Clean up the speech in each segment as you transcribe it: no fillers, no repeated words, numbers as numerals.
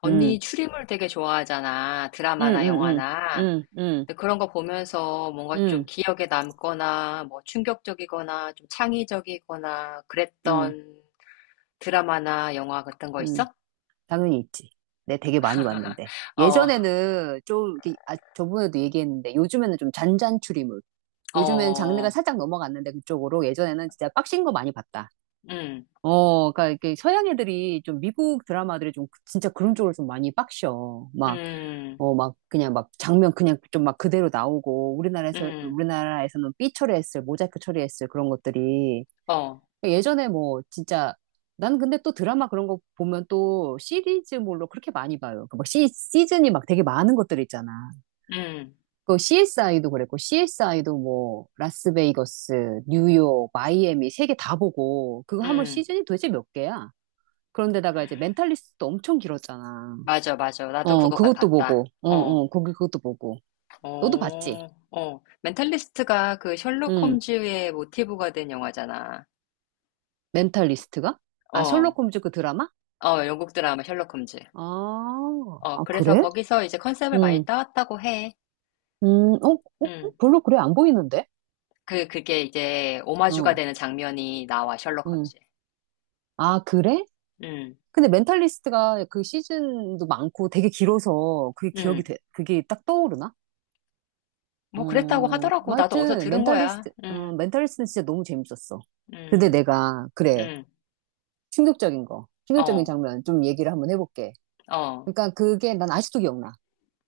언니 음, 추리물 되게 좋아하잖아. 음, 드라마나 음, 음, 영화나. 음, 음, 근데 그런 거 보면서 뭔가 좀 음, 기억에 남거나 뭐 충격적이거나 좀 창의적이거나 음, 그랬던 드라마나 영화 같은 거 음. 있어? 당연히 있지. 내 되게 많이 봤는데. 어, 예전에는 좀, 이렇게, 아, 저번에도 얘기했는데, 요즘에는 좀 잔잔 추리물. 요즘엔 장르가 어, 살짝 넘어갔는데, 그쪽으로. 예전에는 진짜 빡신 거 많이 봤다. 음, 어, 그러니까 이렇게 서양 애들이 좀 미국 드라마들이 좀 진짜 그런 쪽으로 좀 많이 빡셔. 막, 음, 막 그냥 막 장면 그냥 좀 막 그대로 나오고, 음, 우리나라에서는 삐 처리했을, 모자이크 처리했을 그런 것들이 어, 그러니까 예전에 뭐 진짜 난 근데 또 드라마 그런 거 보면 또 시리즈물로 그렇게 많이 봐요. 그막 시즌이 막 되게 많은 것들 있잖아. 음, 그 CSI도 그랬고 CSI도 뭐 라스베이거스, 뉴욕, 마이애미 세 개 다 보고 그거 하면 음. 시즌이 도대체 몇 개야? 그런데다가 이제 멘탈리스트도 엄청 길었잖아. 맞아, 맞아. 나도 어, 그거 그것도 보고. 봤다. 어, 어, 어, 거기 그것도 보고. 너도 봤지? 어, 어. 멘탈리스트가 그 셜록 응. 홈즈의 모티브가 된 영화잖아. 멘탈리스트가? 아, 어, 셜록 홈즈 그 드라마? 어, 영국 드라마 셜록 홈즈. 아, 어, 아, 그래서 그래? 거기서 이제 컨셉을 많이 응. 따왔다고 해. 음, 어, 어, 어? 음. 별로 그래, 안 보이는데? 그게 이제 오마주가 어, 되는 장면이 나와, 셜록 음. 홈즈에. 아, 그래? 음, 근데 멘탈리스트가 그 시즌도 많고 되게 길어서 그게 음. 기억이 돼, 그게 딱 떠오르나? 어, 뭐 그랬다고 하더라고. 뭐 나도 어디서 하여튼, 들은 거야. 멘탈리스트는 진짜 너무 재밌었어. 근데 음, 내가, 그래, 음. 충격적인 거, 충격적인 어, 장면 좀 얘기를 한번 해볼게. 어, 그러니까 그게 난 아직도 기억나.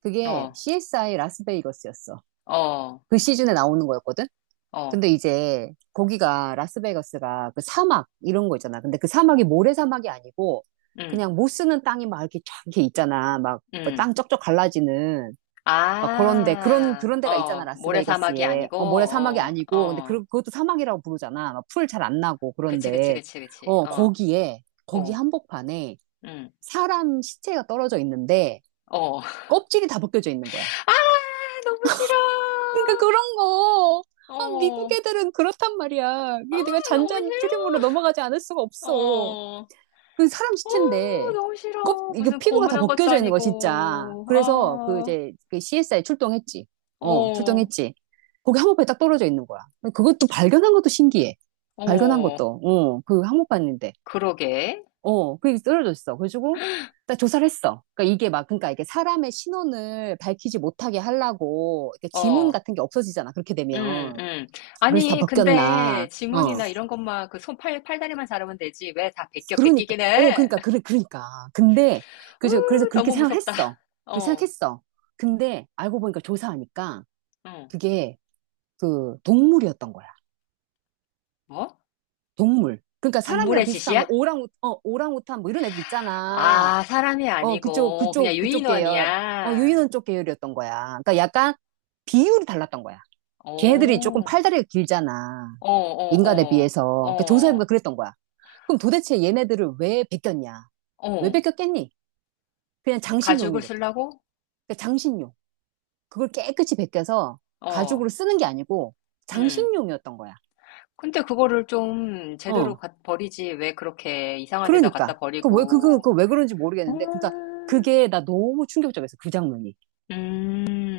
그게 어, CSI 라스베이거스였어. 어, 그 시즌에 나오는 거였거든? 어, 근데 이제 거기가 라스베가스가 그 사막 이런 거 있잖아. 근데 그 사막이 모래사막이 아니고 음, 그냥 못 쓰는 땅이 막 이렇게 쫙 이렇게 있잖아. 막 뭐 음. 땅 쩍쩍 갈라지는 막 그런데 그런 아, 그런 데가 있잖아. 어, 모래사막이 라스베이거스에 아니고, 어, 모래사막이 어, 아니고 근데 어. 그것도 사막이라고 부르잖아. 막 풀 잘 안 나고 그치, 그치, 그런데 그치, 그치. 어 어, 거기에 거기 어, 한복판에 음, 사람 시체가 떨어져 있는데 어. 껍질이 다 벗겨져 있는 거야. 아, 너무 싫어. 그러니까 그런 거. 아, 미국 어. 애들은 그렇단 말이야. 아, 이게 내가 너무 잔잔 추리물로 싫어. 넘어가지 않을 수가 없어. 어, 그 사람 어, 시체인데, 너무 싫어. 이게 무슨 피부가 다 고문한 것도 벗겨져 있는 거, 진짜. 아니고. 그래서 그 아, 이제 그 CSI 출동했지. 어, 어, 출동했지. 거기 항모판이 딱 떨어져 있는 거야. 그것도 발견한 것도 신기해. 발견한 어, 것도. 어, 그 항모판인데. 그러게. 어, 그게 쓰러졌어. 그래가지고, 나 조사를 했어. 그러니까 이게 막, 그러니까 이게 사람의 신원을 밝히지 못하게 하려고, 이렇게 지문 어, 같은 게 없어지잖아. 그렇게 음, 되면. 음. 그래서 다 아니, 근데 벗겼나. 어. 지문이나 이런 것만 그 손, 팔, 팔다리만 잘하면 되지. 왜 다 베껴 그러니까, 베끼긴 어, 해? 그러니까, 그래, 그러니까. 근데, 그래서 후, 그렇게 너무 생각을 무섭다. 했어. 그렇게 어, 생각했어. 근데, 알고 보니까 조사하니까, 응. 그게, 그, 동물이었던 거야. 뭐? 동물. 그러니까 사람이랑 동물의 비슷한, 뭐, 짓이야? 오랑우탄, 뭐, 이런 애들 있잖아. 아, 사람이 어, 아니고 그냥 그쪽 계열. 어, 유인원이야. 유인원 쪽 계열이었던 거야. 그러니까 약간 비율이 달랐던 거야. 걔네들이 조금 오, 팔다리가 길잖아. 어, 인간에 어, 어. 비해서. 그 조사해보니까 어, 그랬던 거야. 그럼 도대체 얘네들을 왜 베꼈냐? 왜 어, 베꼈겠니? 그냥 장식용인 가죽을 거다. 쓰려고? 그러니까 장식용. 그걸 깨끗이 베껴서 가죽으로 어, 쓰는 게 아니고 음. 장식용이었던 거야. 근데 그거를 좀 제대로 어. 버리지. 왜 그렇게 이상한 데다 갖다 그러니까. 그 왜, 버리고. 그 왜 그런지 모르겠는데. 그러니까 음, 그게 나 너무 충격적이었어. 그 장면이.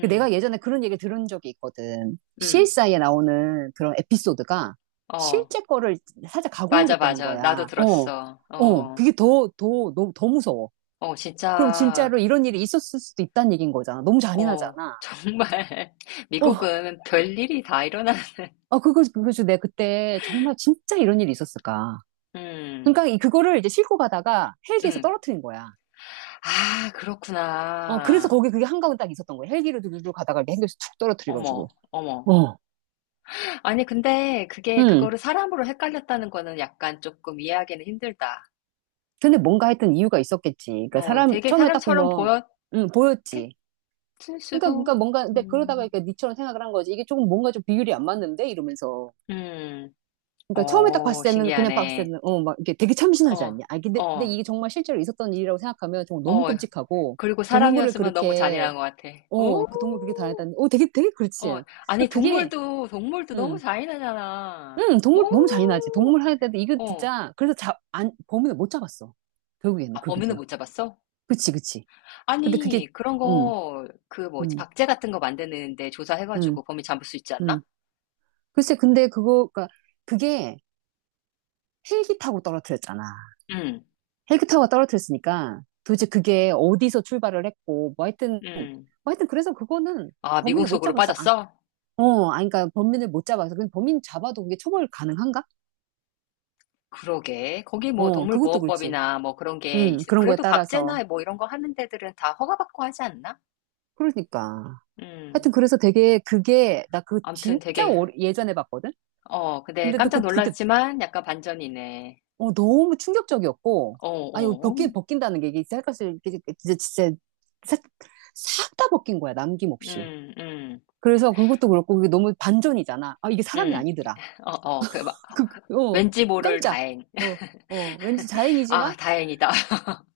그 내가 예전에 그런 얘기 들은 적이 있거든. 음. CSI에 나오는 그런 에피소드가 어, 실제 거를 살짝 가공을 맞아, 했다는 맞아. 나도 거야. 어, 들었어. 어, 어, 그게 더 무서워. 어, 그럼 진짜, 진짜로 이런 일이 있었을 수도 있다는 얘기인 거잖아. 너무 어, 잔인하잖아. 정말. 어, 미국은 별일이 다 일어나는, 아, 그거 내가 그때 정말 진짜 이런 일이 있었을까. 음, 그러니까 그거를 이제 싣고 가다가 헬기에서 음. 떨어뜨린 거야. 아, 어, 그래서 그렇구나. 거기 그게 한가운데 딱 있었던 거야. 헬기로 들고 가다가 이렇게 헬기에서 툭 떨어뜨려가지고. 어머, 어머. 어, 아니, 근데 그게 응. 그거를 사람으로 헷갈렸다는 거는 약간 조금 이해하기는 힘들다. 근데 뭔가 했던 이유가 있었겠지. 그러니까 어, 사람 되게 처음에 딱 사람처럼 보 보면 였 응, 보였지. 을 그러니까 수도. 그러니까 뭔가 근데 그러다가 음, 그러니까 니처럼 생각을 한 거지. 이게 조금 뭔가 좀 비율이 안 맞는데 이러면서. 음, 그러니까 처음에 딱 어, 봤을 때는 그냥 봤을 신기하네. 때는 어 막 이게 되게 참신하지 어, 않냐. 아 근데 어, 이게 정말 실제로 있었던 일이라고 생각하면 정말 너무 어. 끔찍하고 그리고 동물을 사람이었으면 너무 그렇게 잔인한 것 같아. 어 그 동물 그렇게 오, 다녔다는 어 되게 그렇지. 어, 그러니까 아니, 그게 동물도, 동물도 너무 음. 잔인하잖아. 동물 너무 잔인하지. 오, 동물 할 때도 이거 어. 진짜 그래서 자, 안, 범인을 못 잡았어. 결국에는 아, 그게. 범인은 못 잡았어? 그치, 그치. 근데 그게 아니, 그런 음. 거, 그 뭐지, 음, 박제 같은 거 만드는데 음, 조사해가지고 범인 잡을 수 있지 않나? 음. 글쎄, 근데 그거, 그게 헬기 타고 떨어뜨렸잖아. 음, 헬기 타고 떨어뜨렸으니까 도대체 그게 어디서 출발을 했고, 뭐 하여튼, 뭐 음. 하여튼 그래서 그거는 아, 미궁 범인을 못 속으로 잡았어. 아, 빠졌어? 어, 아니, 그러니까 범인을 못 잡아서. 근데 범인 잡아도 그게 처벌 가능한가? 그러게. 거기 뭐 어, 그것도 그렇지. 동물보호법이나 뭐 그런 게 있, 그런 거에 그래도 따라서. 박제나 뭐 이런 거 하는 데들은 다 허가받고 하지 않나? 그러니까. 음. 하여튼 그래서 되게 그게, 나 그거 아무튼 진짜 되게, 예전에 봤거든? 어, 근데 근데 또 깜짝 그, 그때 놀랐지만 약간 반전이네. 어, 너무 충격적이었고, 어, 아니, 어, 벗긴다는 게 이게 쌀값을, 이게 진짜, 진짜, 싹 다 벗긴 거야, 남김없이. 음, 음, 그래서 그것도 그렇고, 그게 너무 반전이잖아. 아, 이게 사람이 음. 아니더라. 어, 어, 그, 막 어, 왠지 모를 깜짝. 다행. 어, 어, 왠지 아, 다행이지만, 다행이다.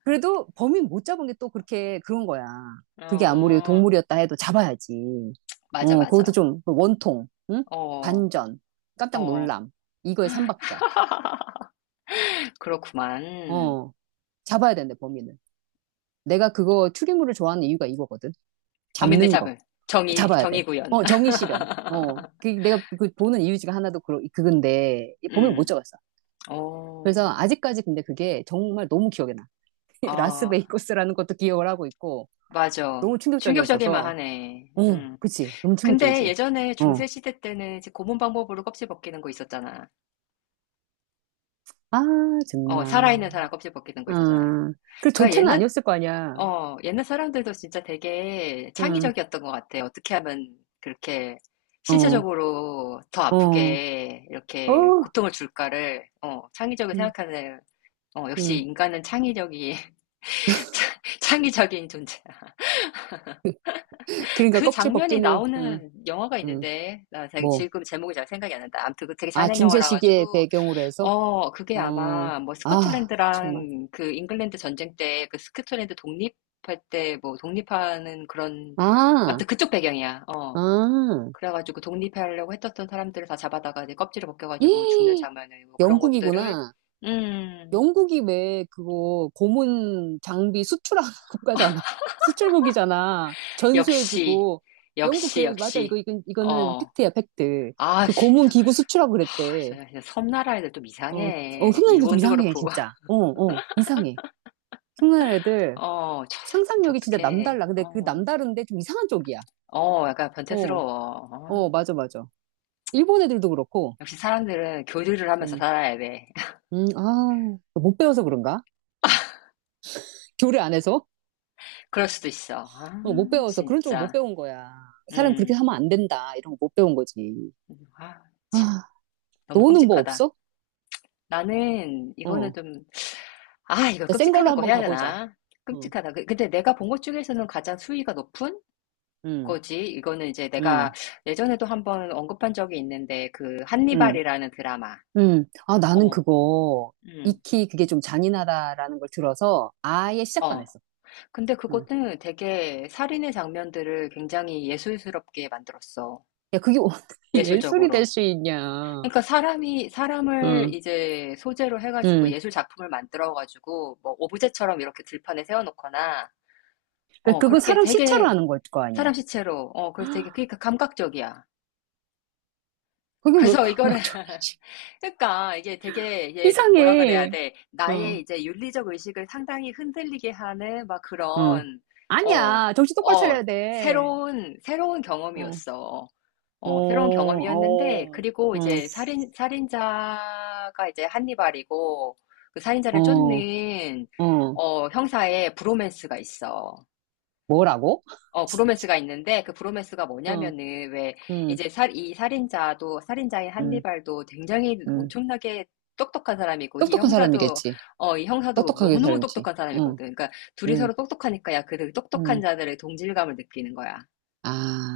그래도 범인 못 잡은 게 또 그렇게 그런 거야. 그게 아무리 어, 동물이었다 해도 잡아야지. 맞아, 어, 그것도 맞아. 좀 원통, 응? 어, 반전, 깜짝 어. 놀람, 이거의 삼박자. 그렇구만. 어, 잡아야 된대, 범인을. 내가 그거 추리물을 좋아하는 이유가 이거거든. 범인을 잡는 거. 잡을. 정의, 잡아야 정의 돼. 구현. 어, 정의 실현. 어, 그 내가 그 보는 이유 중에 하나도 그, 그건데, 보면 못 음. 잡았어. 그래서 어. 아직까지 근데 그게 정말 너무 기억에 나. 아, 라스베이거스라는 것도 기억을 하고 있고, 맞아. 너무 충격적일 충격적이었어서, 만하네. 어, 음. 그치. 너무 근데 충격적이지. 예전에 중세 어, 시대 때는 이제 고문 방법으로 껍질 벗기는 거 있었잖아. 아, 어, 정말. 살아있는 사람 껍질 벗기는 거 어, 있었잖아. 그 그러니까 전체는 옛날 아니었을 거 아니야. 어, 옛날 사람들도 진짜 되게 응, 창의적이었던 것 같아. 어떻게 하면 그렇게 어, 신체적으로 더 어, 아프게 어, 이렇게 고통을 줄까를 어, 창의적으로 응, 생각하는 어, 역시 응. 인간은 창의적이 창의적인 존재. 그러니까 그 껍질 장면이 벗김을, 응, 나오는 영화가 응, 있는데, 나 뭐. 지금 제목이 잘 생각이 안 난다. 아무튼 그 되게 아, 잔인한 중세 영화라 시기의 가지고, 배경으로 해서? 어, 그게 어, 아마 뭐 아, 정말. 스코틀랜드랑 그 잉글랜드 전쟁 때 그 스코틀랜드 독립할 때 뭐 독립하는 그런, 아, 아무튼 그쪽 배경이야. 어. 아, 그래가지고 독립하려고 했었던 사람들을 다 잡아다가 이제 껍질을 벗겨가지고 죽는 이 장면을 뭐 그런 것들을, 영국이구나. 음, 영국이 왜 그거 고문 장비 수출하는 국가잖아. 수출국이잖아. 역시, 전수해주고. 영국, 역시, 그래, 맞아. 역시, 이거는 어, 팩트야, 팩트. 아, 그 씨, 고문 기구 수출하고 하, 그랬대. 진짜 진짜 섬나라 애들 좀 어, 어, 이상해. 흉내내도 좀 일본도 이상해, 그렇고. 진짜. 어, 어, 이상해. 흉내내들 어, 참 상상력이 진짜 독특해. 남달라. 근데 그 어, 남다른데 좀 이상한 쪽이야. 어, 약간 어. 변태스러워. 어, 어. 맞아, 맞아. 일본 애들도 그렇고, 역시 사람들은 교류를 하면서 음, 살아야 돼. 아, 못 배워서 그런가? 교류 안 해서? 그럴 수도 있어. 아, 어, 못 배워서 그런 쪽을 못 진짜. 배운 거야. 사람 그렇게 음, 하면 안 된다. 이런 거 못 배운 거지. 아, 아, 참. 너무 너는 뭐 끔찍하다. 없어? 나는 이거는 어, 좀, 아, 이걸 자, 센 걸로 끔찍하다고 한번 해야 가보자. 되나? 어, 끔찍하다. 근데 내가 본 것 중에서는 가장 수위가 높은 음, 거지. 이거는 이제 내가 음, 예전에도 한번 언급한 적이 있는데, 그, 음, 한니발이라는 드라마. 아, 나는 어, 그거 음. 익히 그게 좀 잔인하다라는 걸 들어서 아예 시작도 안 어. 했어. 근데 음. 그것도 되게 살인의 장면들을 굉장히 예술스럽게 만들었어. 야, 그게 어떻게 예술이 예술적으로. 될 수 있냐? 그러니까 사람이, 사람을 응, 이제 소재로 해가지고 응. 예술 작품을 만들어가지고 뭐 오브제처럼 이렇게 들판에 세워놓거나, 그 어, 그거 그렇게 사람 시체로 되게 하는 걸 거 아니야? 사람 시체로, 어, 그래서 되게, 그러니까 감각적이야. 그게 왜 그래서 이거를 감각적이지? 그러니까 이게 되게 이게 뭐라 그래야 이상해. 돼 나의 어, 이제 윤리적 의식을 상당히 흔들리게 하는 막 어, 그런 어 아니야. 정신 똑바로 어, 차려야 돼. 새로운 어, 경험이었어. 어, 어, 새로운 경험이었는데, 어, 그리고 어, 이제 살인자가 이제 한니발이고, 그 살인자를 어, 쫓는, 어. 어, 형사의 브로맨스가 있어. 뭐라고? 어, 브로맨스가 있는데 그 브로맨스가 어, 뭐냐면은 왜 응 이제 이 살인자도 살인자인 응 한니발도 굉장히 응 엄청나게 똑똑한 사람이고 이 똑똑한 형사도 사람이겠지. 어, 이 형사도 똑똑하게 너무너무 살지. 똑똑한 사람이거든. 응, 그러니까 둘이 응, 서로 똑똑하니까 야, 그 똑똑한 응. 자들의 동질감을 느끼는 거야. 아,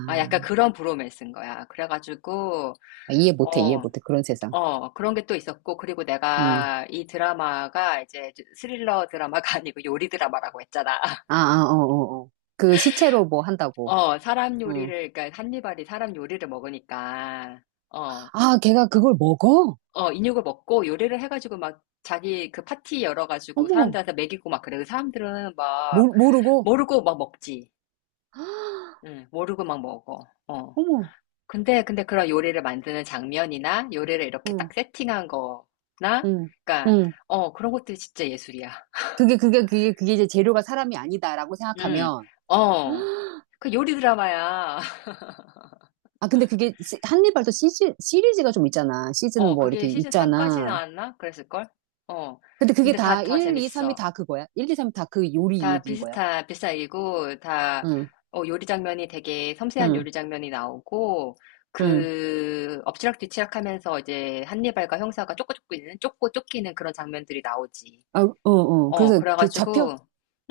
아, 약간 그런 브로맨스인 거야. 그래가지고 이해 어, 못해. 그런 세상. 어, 그런 게 또 있었고 그리고 응. 내가 이 드라마가 이제 스릴러 드라마가 아니고 요리 드라마라고 했잖아. 아, 아, 어, 어, 어. 그 시체로 뭐 한다고. 어, 사람 응. 요리를, 그러니까 한니발이 사람 요리를 먹으니까, 어, 아, 걔가 그걸 먹어? 어, 인육을 먹고 요리를 해가지고 막 자기 그 파티 열어가지고 어머, 사람들한테 먹이고 막 그래. 그 사람들은 막 모르고. 모르고 막 먹지. 응, 모르고 막 먹어. 어. 어머, 근데, 근데 그런 요리를 만드는 장면이나 요리를 이렇게 응, 딱 세팅한 거나, 응, 그러니까, 응. 어, 그런 것들이 진짜 예술이야. 그게 이제 재료가 사람이 아니다라고 응, 생각하면, 어. 그 요리 드라마야. 아, 근데 그게 한니발도 시즌 시리즈가 좀 있잖아. 시즌 어, 뭐 그게 이렇게 시즌 3까지 있잖아. 나왔나? 그랬을걸? 어. 근데 그게 근데 다 다 1, 2, 3이 재밌어. 다 그거야. 1, 2, 3이 다 그 요리 다 얘기인 거야. 비슷한 얘기고, 다, 응, 어, 요리 장면이 되게 섬세한 응, 요리 장면이 나오고, 응. 그, 엎치락뒤치락 하면서 이제 한니발과 형사가 쫓고 쫓고 있는, 쫓고 쫓기는 그런 장면들이 나오지. 아, 어, 어. 어, 그래서 그 잡혀? 그래가지고,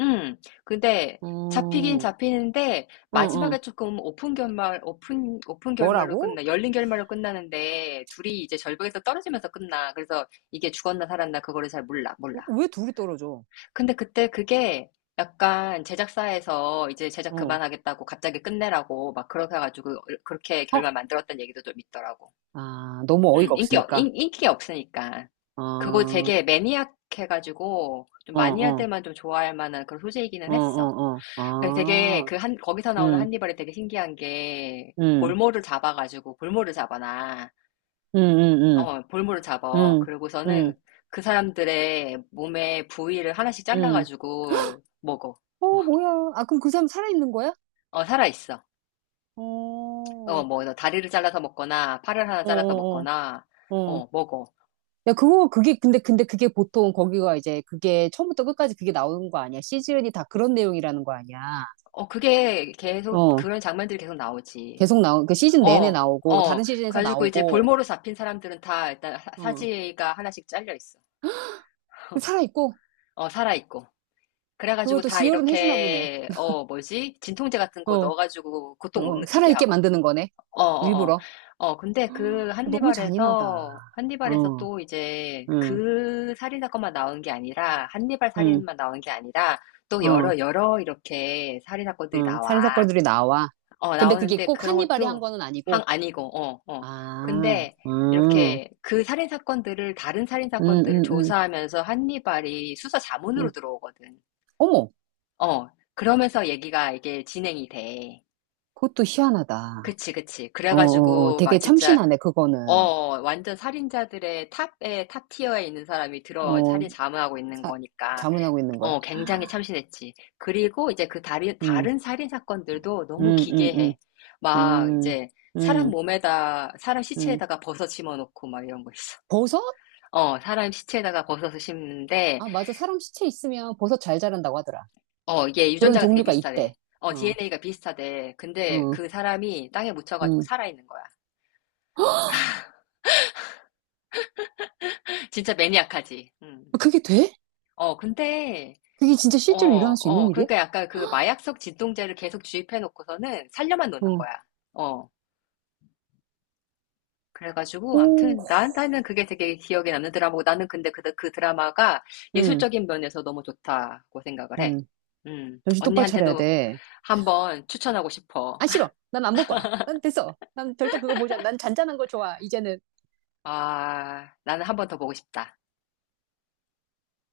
음, 근데 잡히긴 어, 잡히는데, 응, 응. 마지막에 조금 오픈 결말, 오픈 결말로 뭐라고? 끝나, 열린 결말로 끝나는데, 둘이 이제 절벽에서 떨어지면서 끝나. 그래서 이게 죽었나 살았나, 그거를 잘 몰라, 몰라. 왜 둘이 떨어져? 근데 그때 그게 약간 제작사에서 이제 제작 어, 그만하겠다고 갑자기 끝내라고 막 그렇게 해가지고, 어, 그렇게 어? 결말 만들었던 얘기도 좀 있더라고. 아, 너무 어이가 없으니까. 인기가 없으니까. 어, 그거 어, 되게 매니악해가지고, 좀 어, 마니아들만 좀 좋아할 만한 그런 소재이기는 어, 했어. 어, 어. 근데 되게 아, 그 한, 거기서 나오는 응, 한니발이 되게 신기한 게, 응, 볼모를 잡아가지고, 볼모를 잡아놔. 응, 응, 어, 볼모를 응, 잡아. 응, 그러고서는 응. 그 사람들의 몸의 부위를 하나씩 응. 잘라가지고 먹어. 어, 뭐야. 아, 그럼 그 사람 살아있는 거야? 어, 살아있어. 어, 어, 어, 뭐, 다리를 잘라서 먹거나, 팔을 하나 어, 잘라서 어. 먹거나, 어. 어, 먹어. 야, 그거, 근데 그게 보통 거기가 이제 그게 처음부터 끝까지 그게 나오는 거 아니야. 시즌이 다 그런 내용이라는 거 아니야. 어, 그게 계속, 어. 그런 장면들이 계속 나오지. 계속 나오, 그 시즌 내내 어, 나오고, 어. 다른 시즌에서 가지고 이제 나오고, 볼모로 잡힌 사람들은 다 일단 어. 사지가 하나씩 잘려 있어. 살아있고, 어, 살아 있고. 그걸 그래가지고 또 다 지혈은 해주나 보네. 이렇게 어 뭐지? 진통제 같은 거 어. 넣어가지고 고통 못 어, 느끼게 살아있게 하고. 만드는 거네. 어, 어, 어. 일부러. 어, 근데 그 너무 잔인하다. 한니발에서 어, 또 이제 응, 그 살인 사건만 나온 게 아니라 한니발 응, 살인만 나온 게 아니라 또 어. 여러 이렇게 살인 사건들이 응, 나와. 살인사건들이 나와. 어, 근데 그게 나오는데 꼭 그런 한니발이 한 것도 거는 항 아니고, 아니고, 어, 어. 아, 근데 이렇게 그 살인 사건들을, 다른 살인 음, 사건들을 음, 음, 조사하면서 한니발이 수사 자문으로 음. 들어오거든. 어머, 어, 그러면서 얘기가 이게 진행이 돼. 그것도 희한하다. 그치, 그치. 어, 어, 어, 그래가지고, 막 되게 진짜, 참신하네, 그거는. 어, 완전 살인자들의 탑 티어에 있는 사람이 들어와 어, 살인 자문하고 있는 사, 거니까. 자문하고 있는 거야. 어, 굉장히 참신했지. 그리고 이제 그 음, 다른 살인 사건들도 너무 음, 음, 음, 기괴해. 막 음, 이제 음, 사람 음. 시체에다가 버섯 심어놓고 막 이런 거 있어. 버섯? 어, 사람 시체에다가 버섯을 심는데, 아, 맞아. 사람 시체 있으면 버섯 잘 자란다고 하더라. 어, 이게 그런 유전자가 되게 종류가 비슷하대. 있대. 어, 어, DNA가 비슷하대. 근데 어, 그 사람이 땅에 묻혀가지고 음. 살아있는 거야. 진짜 매니악하지. 음. 아, 그게 돼? 어, 근데, 그게 진짜 어, 실제로 일어날 수 있는 어, 일이야? 그러니까 약간 그 마약성 진통제를 계속 주입해놓고서는 살려만 놓는 어, 거야. 어. 그래가지고 오, 아무튼 나한테는 그게 되게 기억에 남는 드라마고 나는 근데 그, 그 드라마가 음, 예술적인 면에서 너무 좋다고 생각을 해. 음. 정신 똑바로 차려야 언니한테도 돼. 한번 추천하고 싶어. 안 싫어. 난 안 볼 거야. 난 됐어. 난 절대 그거 보지 않아. 난 잔잔한 거 좋아. 이제는. 아, 나는 한번 더 보고 싶다.